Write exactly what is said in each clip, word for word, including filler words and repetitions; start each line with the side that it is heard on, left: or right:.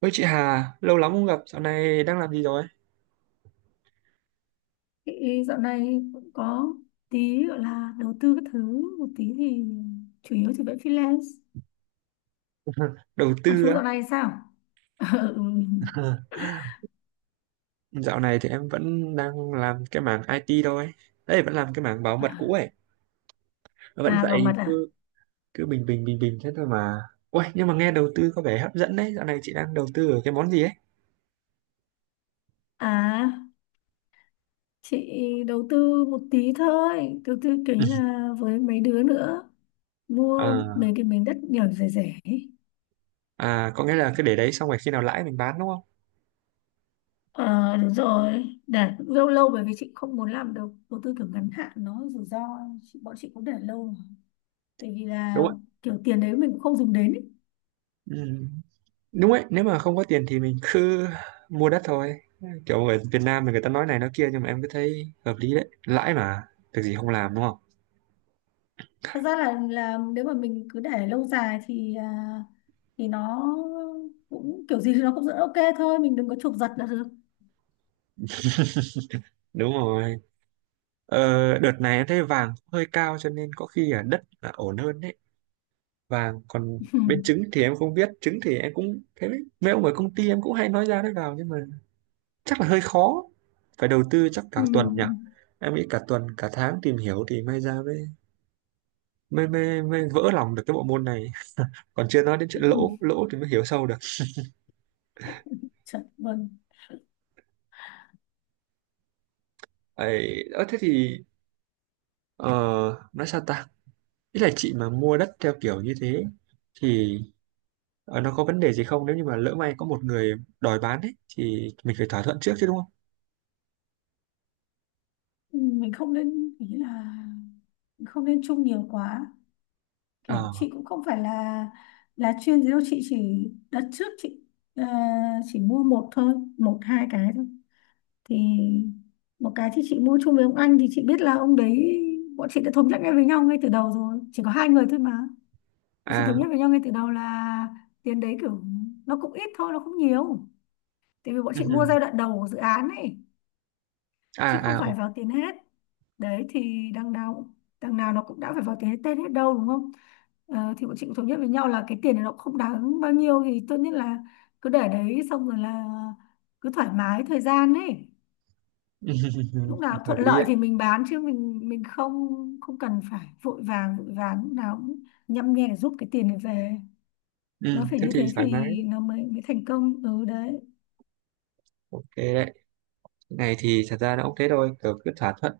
right: Ôi chị Hà, lâu lắm không gặp, dạo này đang làm gì rồi?
left: Chị dạo này cũng có tí gọi là đầu tư các thứ một tí thì chủ yếu thì vẫn freelance,
right: Đầu
left: còn
right: tư
left: chú
right: á.
left: dạo này sao? Ừ.
right: Dạo này thì em vẫn đang làm cái mảng i tê thôi. Đấy, vẫn làm cái mảng bảo mật cũ ấy. Vẫn
left: À, bảo
right: vậy,
left: mật à?
right: cứ cứ bình bình bình bình thế thôi mà. Ôi, nhưng mà nghe đầu tư có vẻ hấp dẫn đấy. Dạo này chị đang đầu tư ở cái món gì ấy?
left: À, chị đầu tư một tí thôi, đầu tư kiểu như là với mấy đứa nữa mua
right: À,
left: mấy cái miếng đất nhỏ rẻ rẻ ấy.
right: à có nghĩa là cứ để đấy xong rồi khi nào lãi mình bán đúng không?
left: Ờ đúng rồi, để cũng lâu lâu bởi vì chị không muốn làm đầu đầu tư kiểu ngắn hạn nó rủi ro, chị, bọn chị cũng để lâu mà. Tại vì
right: Đúng
left: là
right: ạ.
left: kiểu tiền đấy mình cũng không dùng đến ý.
right: Ừ. Đúng ấy, nếu mà không có tiền thì mình cứ mua đất thôi. Kiểu ở Việt Nam thì người ta nói này nói kia nhưng mà em cứ thấy hợp lý đấy. Lãi mà, việc gì không làm đúng không?
left: Thật ra là là nếu mà mình cứ để lâu dài thì à, thì nó cũng kiểu gì thì nó cũng sẽ ok thôi, mình đừng có chụp giật là được.
right: Đúng rồi. Ờ, đợt này em thấy vàng hơi cao cho nên có khi là đất là ổn hơn đấy. Vàng còn bên trứng thì em không biết, trứng thì em cũng thấy đấy. Mấy ông ở công ty em cũng hay nói ra nói vào nhưng mà chắc là hơi khó. Phải đầu tư chắc
left: Ừ.
right: cả tuần nhỉ. Em nghĩ cả tuần, cả tháng tìm hiểu thì may ra mới mới mới, mới vỡ lòng được cái bộ môn này. Còn chưa nói đến
left: Ừ.
right: chuyện lỗ, lỗ thì mới hiểu sâu được.
left: Chật vâng.
right: Ấy, ờ, thế thì ờ, nói sao ta? Ý là chị mà mua đất theo kiểu như thế thì Ờ, nó có vấn đề gì không nếu như mà lỡ may có một người đòi bán ấy thì mình phải thỏa thuận trước chứ đúng không?
left: Ừ, mình không nên, ý là mình không nên chung nhiều quá, kiểu chị
right: Ờ
left: cũng không phải là là chuyên gì đâu, chị chỉ đặt trước, chị à, chỉ mua một thôi, một hai cái thôi thì một cái thì chị mua chung với ông anh thì chị biết là ông đấy, bọn chị đã thống nhất ngay với nhau ngay từ đầu rồi, chỉ có hai người thôi mà. Chị thống
right: à
left: nhất với nhau ngay từ đầu là tiền đấy kiểu nó cũng ít thôi, nó không nhiều, tại vì bọn
right: ừ,
left: chị
right: ừ.
left: mua giai đoạn đầu của dự án ấy chứ không
right: À à
left: phải
right: ok.
left: vào tiền hết. Đấy thì đằng nào đằng nào nó cũng đã phải vào tiền hết tên hết đâu, đúng không? Ờ, thì bọn chị cũng thống nhất với nhau là cái tiền này nó cũng không đáng bao nhiêu thì tốt nhất là cứ để đấy xong rồi là cứ thoải mái thời gian ấy, lúc nào
right: Hợp
left: thuận
right: lý
left: lợi
right: đấy.
left: thì mình bán chứ mình mình không không cần phải vội vàng, vội vàng lúc nào cũng nhăm nhe để giúp cái tiền này về,
right: Ừ,
left: nó phải
right: thế
left: như
right: thì
left: thế
right: thoải mái
left: thì nó mới mới thành công, ừ đấy
right: ok đấy. Cái này thì thật ra nó cũng thế thôi, kiểu cứ thỏa thuận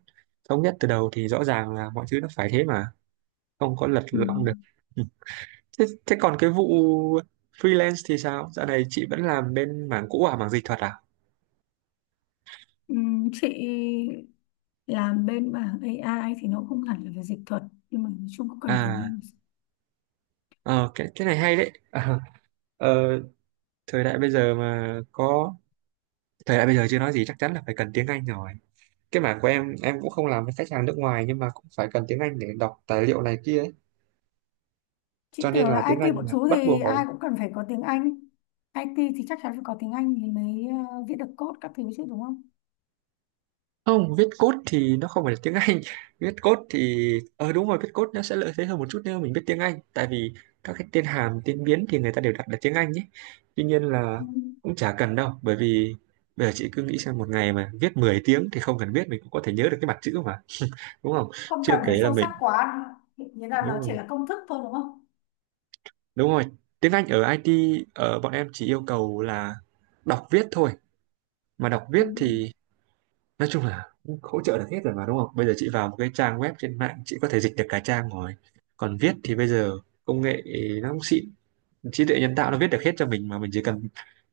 right: thống nhất từ đầu thì rõ ràng là mọi thứ nó phải thế mà không có lật
left: ừ.
right: lọng được. Ừ. Thế, thế còn cái vụ freelance thì sao? Dạo này chị vẫn làm bên mảng cũ à, mảng dịch thuật à?
left: Ừ, chị làm bên mảng a i thì nó không hẳn là về dịch thuật nhưng mà nói chung cũng cần tiếng
right: À,
left: Anh.
right: ờ, cái cái này hay đấy. Ờ, thời đại bây giờ mà có Thời đại bây giờ chưa nói gì chắc chắn là phải cần tiếng Anh rồi. Cái mảng của em em cũng không làm với khách hàng nước ngoài nhưng mà cũng phải cần tiếng Anh để đọc tài liệu này kia ấy.
left: Chị
right: Cho nên
left: tưởng là
right: là tiếng
left: ai ti
right: Anh
left: bọn
right: là
left: chú
right: bắt
left: thì
right: buộc rồi.
left: ai cũng cần phải có tiếng Anh. i ti thì chắc chắn phải có tiếng Anh thì mới ờ, viết được code các thứ chứ đúng không?
right: Không, viết code thì nó không phải là tiếng Anh. Viết code thì ờ đúng rồi, viết code nó sẽ lợi thế hơn một chút nếu mà mình biết tiếng Anh tại vì các cái tên hàm, tên biến thì người ta đều đặt là tiếng Anh ấy. Tuy nhiên là
left: Ừ.
right: cũng chả cần đâu bởi vì bây giờ chị cứ nghĩ xem một ngày mà viết mười tiếng thì không cần biết mình cũng có thể nhớ được cái mặt chữ mà, đúng không?
left: Không cần
right: Chưa kể
left: phải
right: là
left: sâu
right: mình
left: sắc quá, nghĩa là
right: đúng
left: nó chỉ
right: rồi.
left: là công thức thôi, đúng không?
right: Đúng rồi, tiếng Anh ở i tê ở bọn em chỉ yêu cầu là đọc viết thôi. Mà đọc
left: Ừ.
right: viết thì nói chung là hỗ trợ được hết rồi mà đúng không? Bây giờ chị vào một cái trang web trên mạng chị có thể dịch được cả trang rồi. Còn viết thì bây giờ công nghệ nó cũng xịn, trí tuệ nhân tạo nó viết được hết cho mình mà mình chỉ cần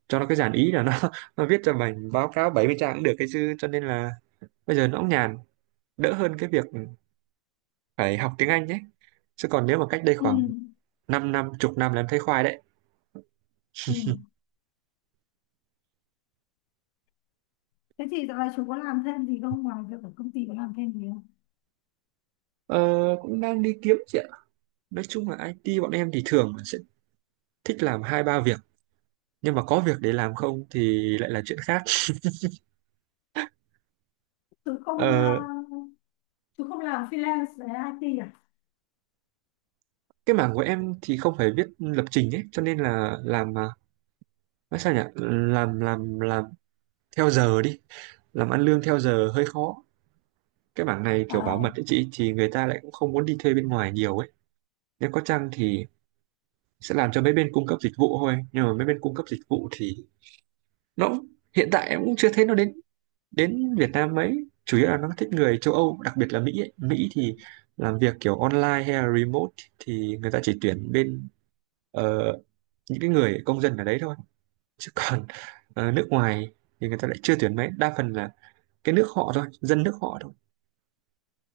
right: cho nó cái dàn ý là nó nó viết cho mình báo cáo bảy mươi trang cũng được cái chứ cho nên là bây giờ nó cũng nhàn, đỡ hơn cái việc phải học tiếng Anh nhé. Chứ còn nếu mà cách đây
left: Ừ.
right: khoảng 5 năm, chục năm là em thấy khoai đấy.
left: Ừ. Thế thì dạo này chú có làm thêm gì không, ngoài việc ở công ty có làm thêm gì không?
right: Ờ, cũng đang đi kiếm chị ạ, nói chung là i tê bọn em thì thường sẽ thích làm hai ba việc nhưng mà có việc để làm không thì lại là chuyện khác.
left: Chú không ờ,
right: Ờ,
left: Chú không làm freelance về i ti à?
right: cái mảng của em thì không phải viết lập trình ấy cho nên là làm mà nói sao nhỉ làm làm làm theo giờ đi, làm ăn lương theo giờ hơi khó, cái mảng này kiểu bảo mật
left: Ờ,
right: ấy chị thì người ta lại cũng không muốn đi thuê bên ngoài nhiều ấy, nếu có chăng thì sẽ làm cho mấy bên cung cấp dịch vụ thôi nhưng mà mấy bên cung cấp dịch vụ thì nó cũng- hiện tại em cũng chưa thấy nó đến đến Việt Nam mấy, chủ yếu là nó thích người châu Âu đặc biệt là Mỹ ấy. Mỹ thì làm việc kiểu online hay là remote thì người ta chỉ tuyển bên ờ, những cái người công dân ở đấy thôi chứ còn ờ, nước ngoài thì người ta lại chưa tuyển mấy, đa phần là cái nước họ thôi dân nước họ thôi,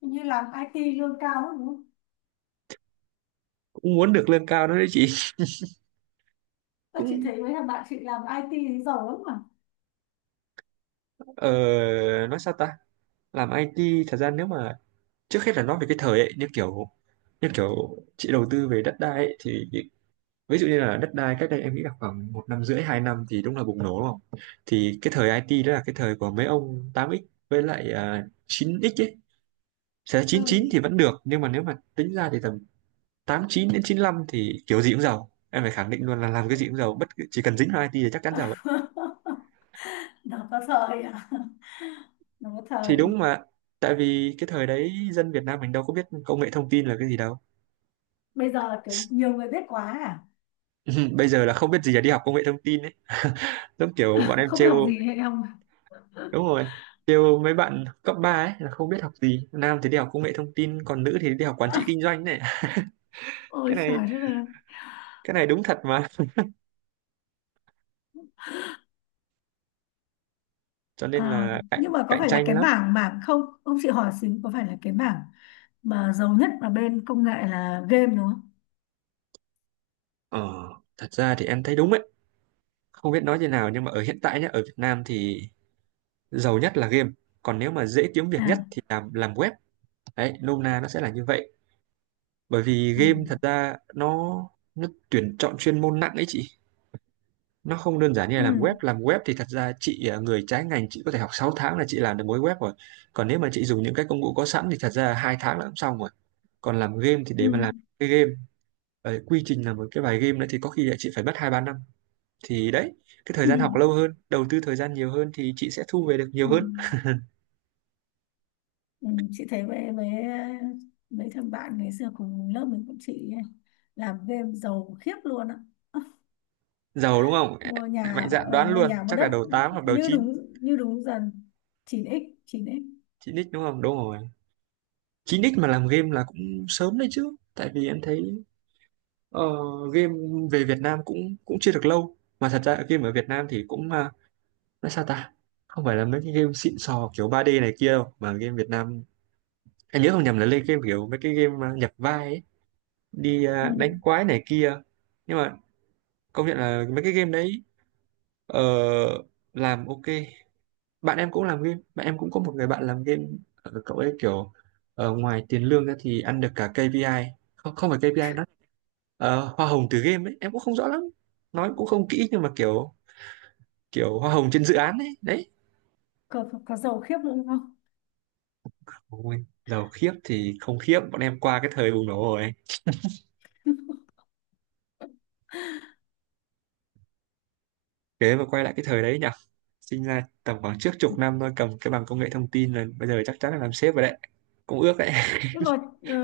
left: như làm i ti lương cao lắm đúng không?
right: cũng muốn được lương cao đó đấy chị.
left: Các chị
right: Cũng
left: thấy mấy thằng bạn chị làm i ti thì giàu lắm mà.
right: ờ, nói sao ta, làm i tê thật ra nếu mà trước hết là nói về cái thời ấy như kiểu như kiểu chị đầu tư về đất đai ấy, thì ví dụ như là đất đai cách đây em nghĩ là khoảng một năm rưỡi hai năm thì đúng là bùng nổ đúng không, thì cái thời i tê đó là cái thời của mấy ông tám x với lại à, chín x ấy, sẽ
left: Ừ.
right: chín chín thì vẫn được nhưng mà nếu mà tính ra thì tầm tám chín đến chín lăm thì kiểu gì cũng giàu, em phải khẳng định luôn là làm cái gì cũng giàu bất cứ- chỉ cần dính vào i tê thì chắc chắn giàu ấy,
left: Nó có thời à? Nó có
right: thì
left: thời.
right: đúng mà tại vì cái thời đấy dân Việt Nam mình đâu có biết công nghệ thông tin là cái gì đâu.
left: Bây giờ kiểu nhiều người biết quá à?
right: Bây giờ là không biết gì là đi học công nghệ thông tin ấy. Giống kiểu bọn em
left: Không biết
right: trêu
left: học gì hay không?
right: đúng rồi, kêu mấy bạn cấp ba ấy là không biết học gì nam thì đi học công nghệ thông tin còn nữ thì đi học quản trị kinh doanh này. cái
left: Ôi
right: này
left: trời đất ơi.
right: cái này đúng thật mà cho nên
left: À,
right: là cạnh
left: nhưng mà có
right: cạnh
left: phải là
right: tranh
left: cái
right: lắm.
left: mảng mảng không? Ông chị hỏi xíu, có phải là cái mảng mà giàu nhất ở bên công nghệ là game đúng không?
right: Ờ thật ra thì em thấy đúng ấy, không biết nói thế nào nhưng mà ở hiện tại nhá ở Việt Nam thì giàu nhất là game, còn nếu mà dễ kiếm
left: À,
right: việc nhất thì làm làm web, đấy nôm na nó sẽ là như vậy, bởi vì
left: ừ.
right: game thật ra nó nó tuyển chọn chuyên môn nặng ấy chị, nó không đơn giản như là làm
left: Ừ.
right: web, làm web thì thật ra chị à, người trái ngành chị có thể học sáu tháng là chị làm được mối web rồi, còn nếu mà chị dùng những cái công cụ có sẵn thì thật ra hai tháng là cũng xong rồi. Còn làm game thì
left: Ừ.
right: để mà làm cái game ờ, quy trình làm một cái bài game nữa thì có khi là chị phải mất hai ba năm, thì đấy cái thời
left: Ừ.
right: gian
left: Ừ.
right: học lâu hơn đầu tư thời gian nhiều hơn thì chị sẽ thu về được nhiều
left: Ừ.
right: hơn.
left: Ừ, chị thấy với với mấy thằng bạn ngày xưa cùng lớp mình cũng chị ấy, làm game giàu khiếp luôn á,
right: Giàu đúng không.
left: mua
right: Lại mạnh
left: nhà
right: dạn
left: ở,
right: đoán
left: mua
right: luôn
left: nhà mua
right: chắc là
left: đất,
right: đầu tám hoặc đầu
left: như
right: chín,
left: đúng, như đúng dần, chín ích chín x
right: chín x đúng không đúng rồi, chín x mà làm game là cũng sớm đấy chứ tại vì em thấy Ờ, game về Việt Nam cũng cũng chưa được lâu mà, thật ra game ở Việt Nam thì cũng à, nói sao ta, không phải là mấy cái game xịn sò kiểu ba d này kia đâu, mà game Việt Nam anh nhớ không nhầm là lên game kiểu mấy cái game à, nhập vai ấy, đi
left: ừ.
right: à, đánh quái này kia, nhưng mà công nhận là mấy cái game đấy ờ, làm ok. Bạn em cũng làm game, bạn em cũng có một người bạn làm game. Ờ, cậu ấy kiểu ờ, ngoài tiền lương ra thì ăn được cả ca pê i, không không phải ca pê i nó ờ, hoa hồng từ game ấy em cũng không rõ lắm, nói cũng không kỹ nhưng mà kiểu kiểu hoa hồng trên dự án ấy đấy.
left: Có, có, có giàu khiếp luôn không?
right: Ôi, giàu khiếp thì không khiếp, bọn em qua cái thời bùng nổ rồi, thế mà quay lại cái thời đấy nhỉ, sinh ra tầm khoảng trước chục năm thôi cầm cái bằng công nghệ thông tin là bây giờ chắc chắn là làm sếp rồi đấy, cũng ước đấy.
left: Nhưng mà ờ,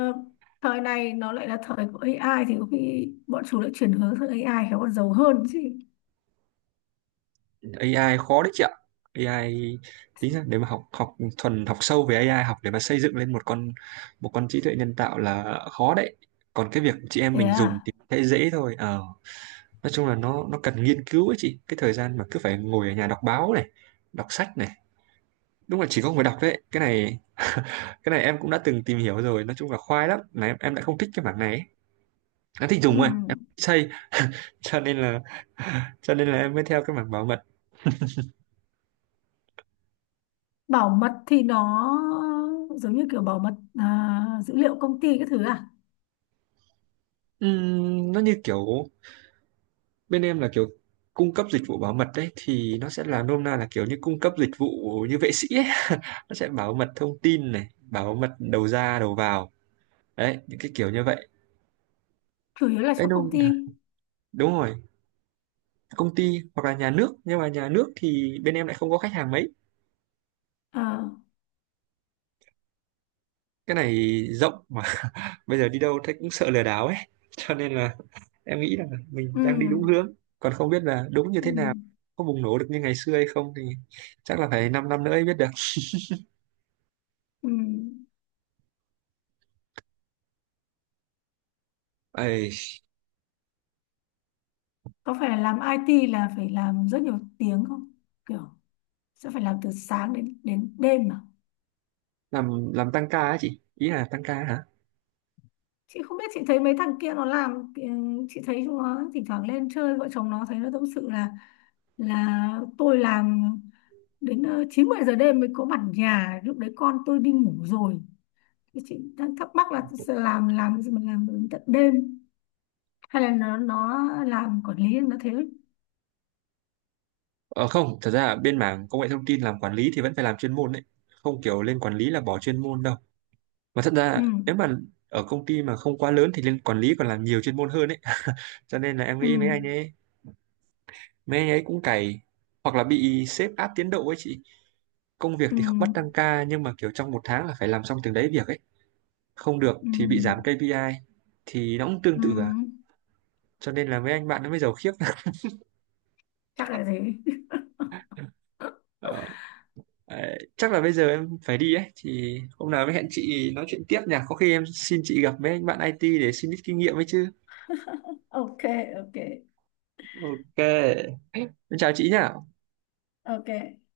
left: thời này nó lại là thời của a i thì có khi bọn chúng lại chuyển hướng sang a i khéo còn giàu hơn chứ.
right: a i khó đấy chị ạ, a i tính ra nếu mà học học thuần học sâu về a i học để mà xây dựng lên một con một con trí tuệ nhân tạo là khó đấy, còn cái việc chị em
left: Thế
right: mình dùng
left: à?
right: thì thấy dễ thôi. Ờ, nói chung là nó nó cần nghiên cứu ấy chị, cái thời gian mà cứ phải ngồi ở nhà đọc báo này đọc sách này đúng là chỉ có người đọc đấy. Cái này cái này em cũng đã từng tìm hiểu rồi, nói chung là khoai lắm, là em em lại không thích cái mảng này ấy. Em thích
left: Ừ.
right: dùng thôi em không thích xây. Cho nên là cho nên là em mới theo cái mảng bảo mật.
left: Bảo mật thì nó giống như kiểu bảo mật à, dữ liệu công ty cái thứ à?
right: Ừm, nó như kiểu bên em là kiểu cung cấp dịch vụ bảo mật đấy, thì nó sẽ là nôm na là kiểu như cung cấp dịch vụ như vệ sĩ ấy. Nó sẽ bảo mật thông tin này, bảo mật đầu ra đầu vào đấy, những cái kiểu như vậy
left: Chủ yếu là
right: đấy.
left: cho công
right: Đúng,
left: ty.
right: đúng rồi, công ty hoặc là nhà nước, nhưng mà nhà nước thì bên em lại không có khách hàng mấy,
left: À,
right: cái này rộng mà. Bây giờ đi đâu thấy cũng sợ lừa đảo ấy. Cho nên là em nghĩ là mình
left: ừ,
right: đang đi đúng hướng, còn không biết là đúng như thế
left: ừ,
right: nào, có bùng nổ được như ngày xưa hay không thì chắc là phải 5 năm năm nữa mới biết được.
left: ừ.
right: Ây,
left: Có phải là làm ai ti là phải làm rất nhiều tiếng không? Kiểu sẽ phải làm từ sáng đến đến đêm mà.
right: làm làm tăng ca á chị, ý là tăng ca hả?
left: Chị không biết, chị thấy mấy thằng kia nó làm ừ, chị thấy chúng nó thỉnh thoảng lên chơi vợ chồng nó thấy nó tâm sự là là tôi làm đến ờ, chín mười giờ đêm mới có mặt nhà, lúc đấy con tôi đi ngủ rồi. Thì chị đang thắc mắc là sẽ làm làm gì mà làm đến tận đêm, hay là nó nó làm quản lý nó thế.
right: Ờ không, thật ra bên mảng công nghệ thông tin làm quản lý thì vẫn phải làm chuyên môn đấy, không kiểu lên quản lý là bỏ chuyên môn đâu, mà thật
left: Ừ.
right: ra nếu mà ở công ty mà không quá lớn thì lên quản lý còn làm nhiều chuyên môn hơn ấy. Cho nên là em
left: Ừ.
right: nghĩ mấy anh ấy mấy anh ấy cũng cày, hoặc là bị sếp áp tiến độ ấy chị, công việc
left: Ừ
right: thì không bắt tăng ca nhưng mà kiểu trong một tháng là phải làm xong từng đấy việc ấy, không được
left: ừ
right: thì bị giảm ca pê i, thì nó cũng tương
left: ừ,
right: tự à, cho nên là mấy anh bạn nó mới giàu khiếp.
left: chắc là thế.
right: Đấy, chắc là bây giờ em phải đi ấy thì hôm nào mới hẹn chị nói chuyện tiếp nhỉ, có khi em xin chị gặp với anh bạn i tê để xin ít kinh nghiệm ấy chứ.
left: Ok, ok,
right: Ok, em chào chị nhỉ.
left: ok.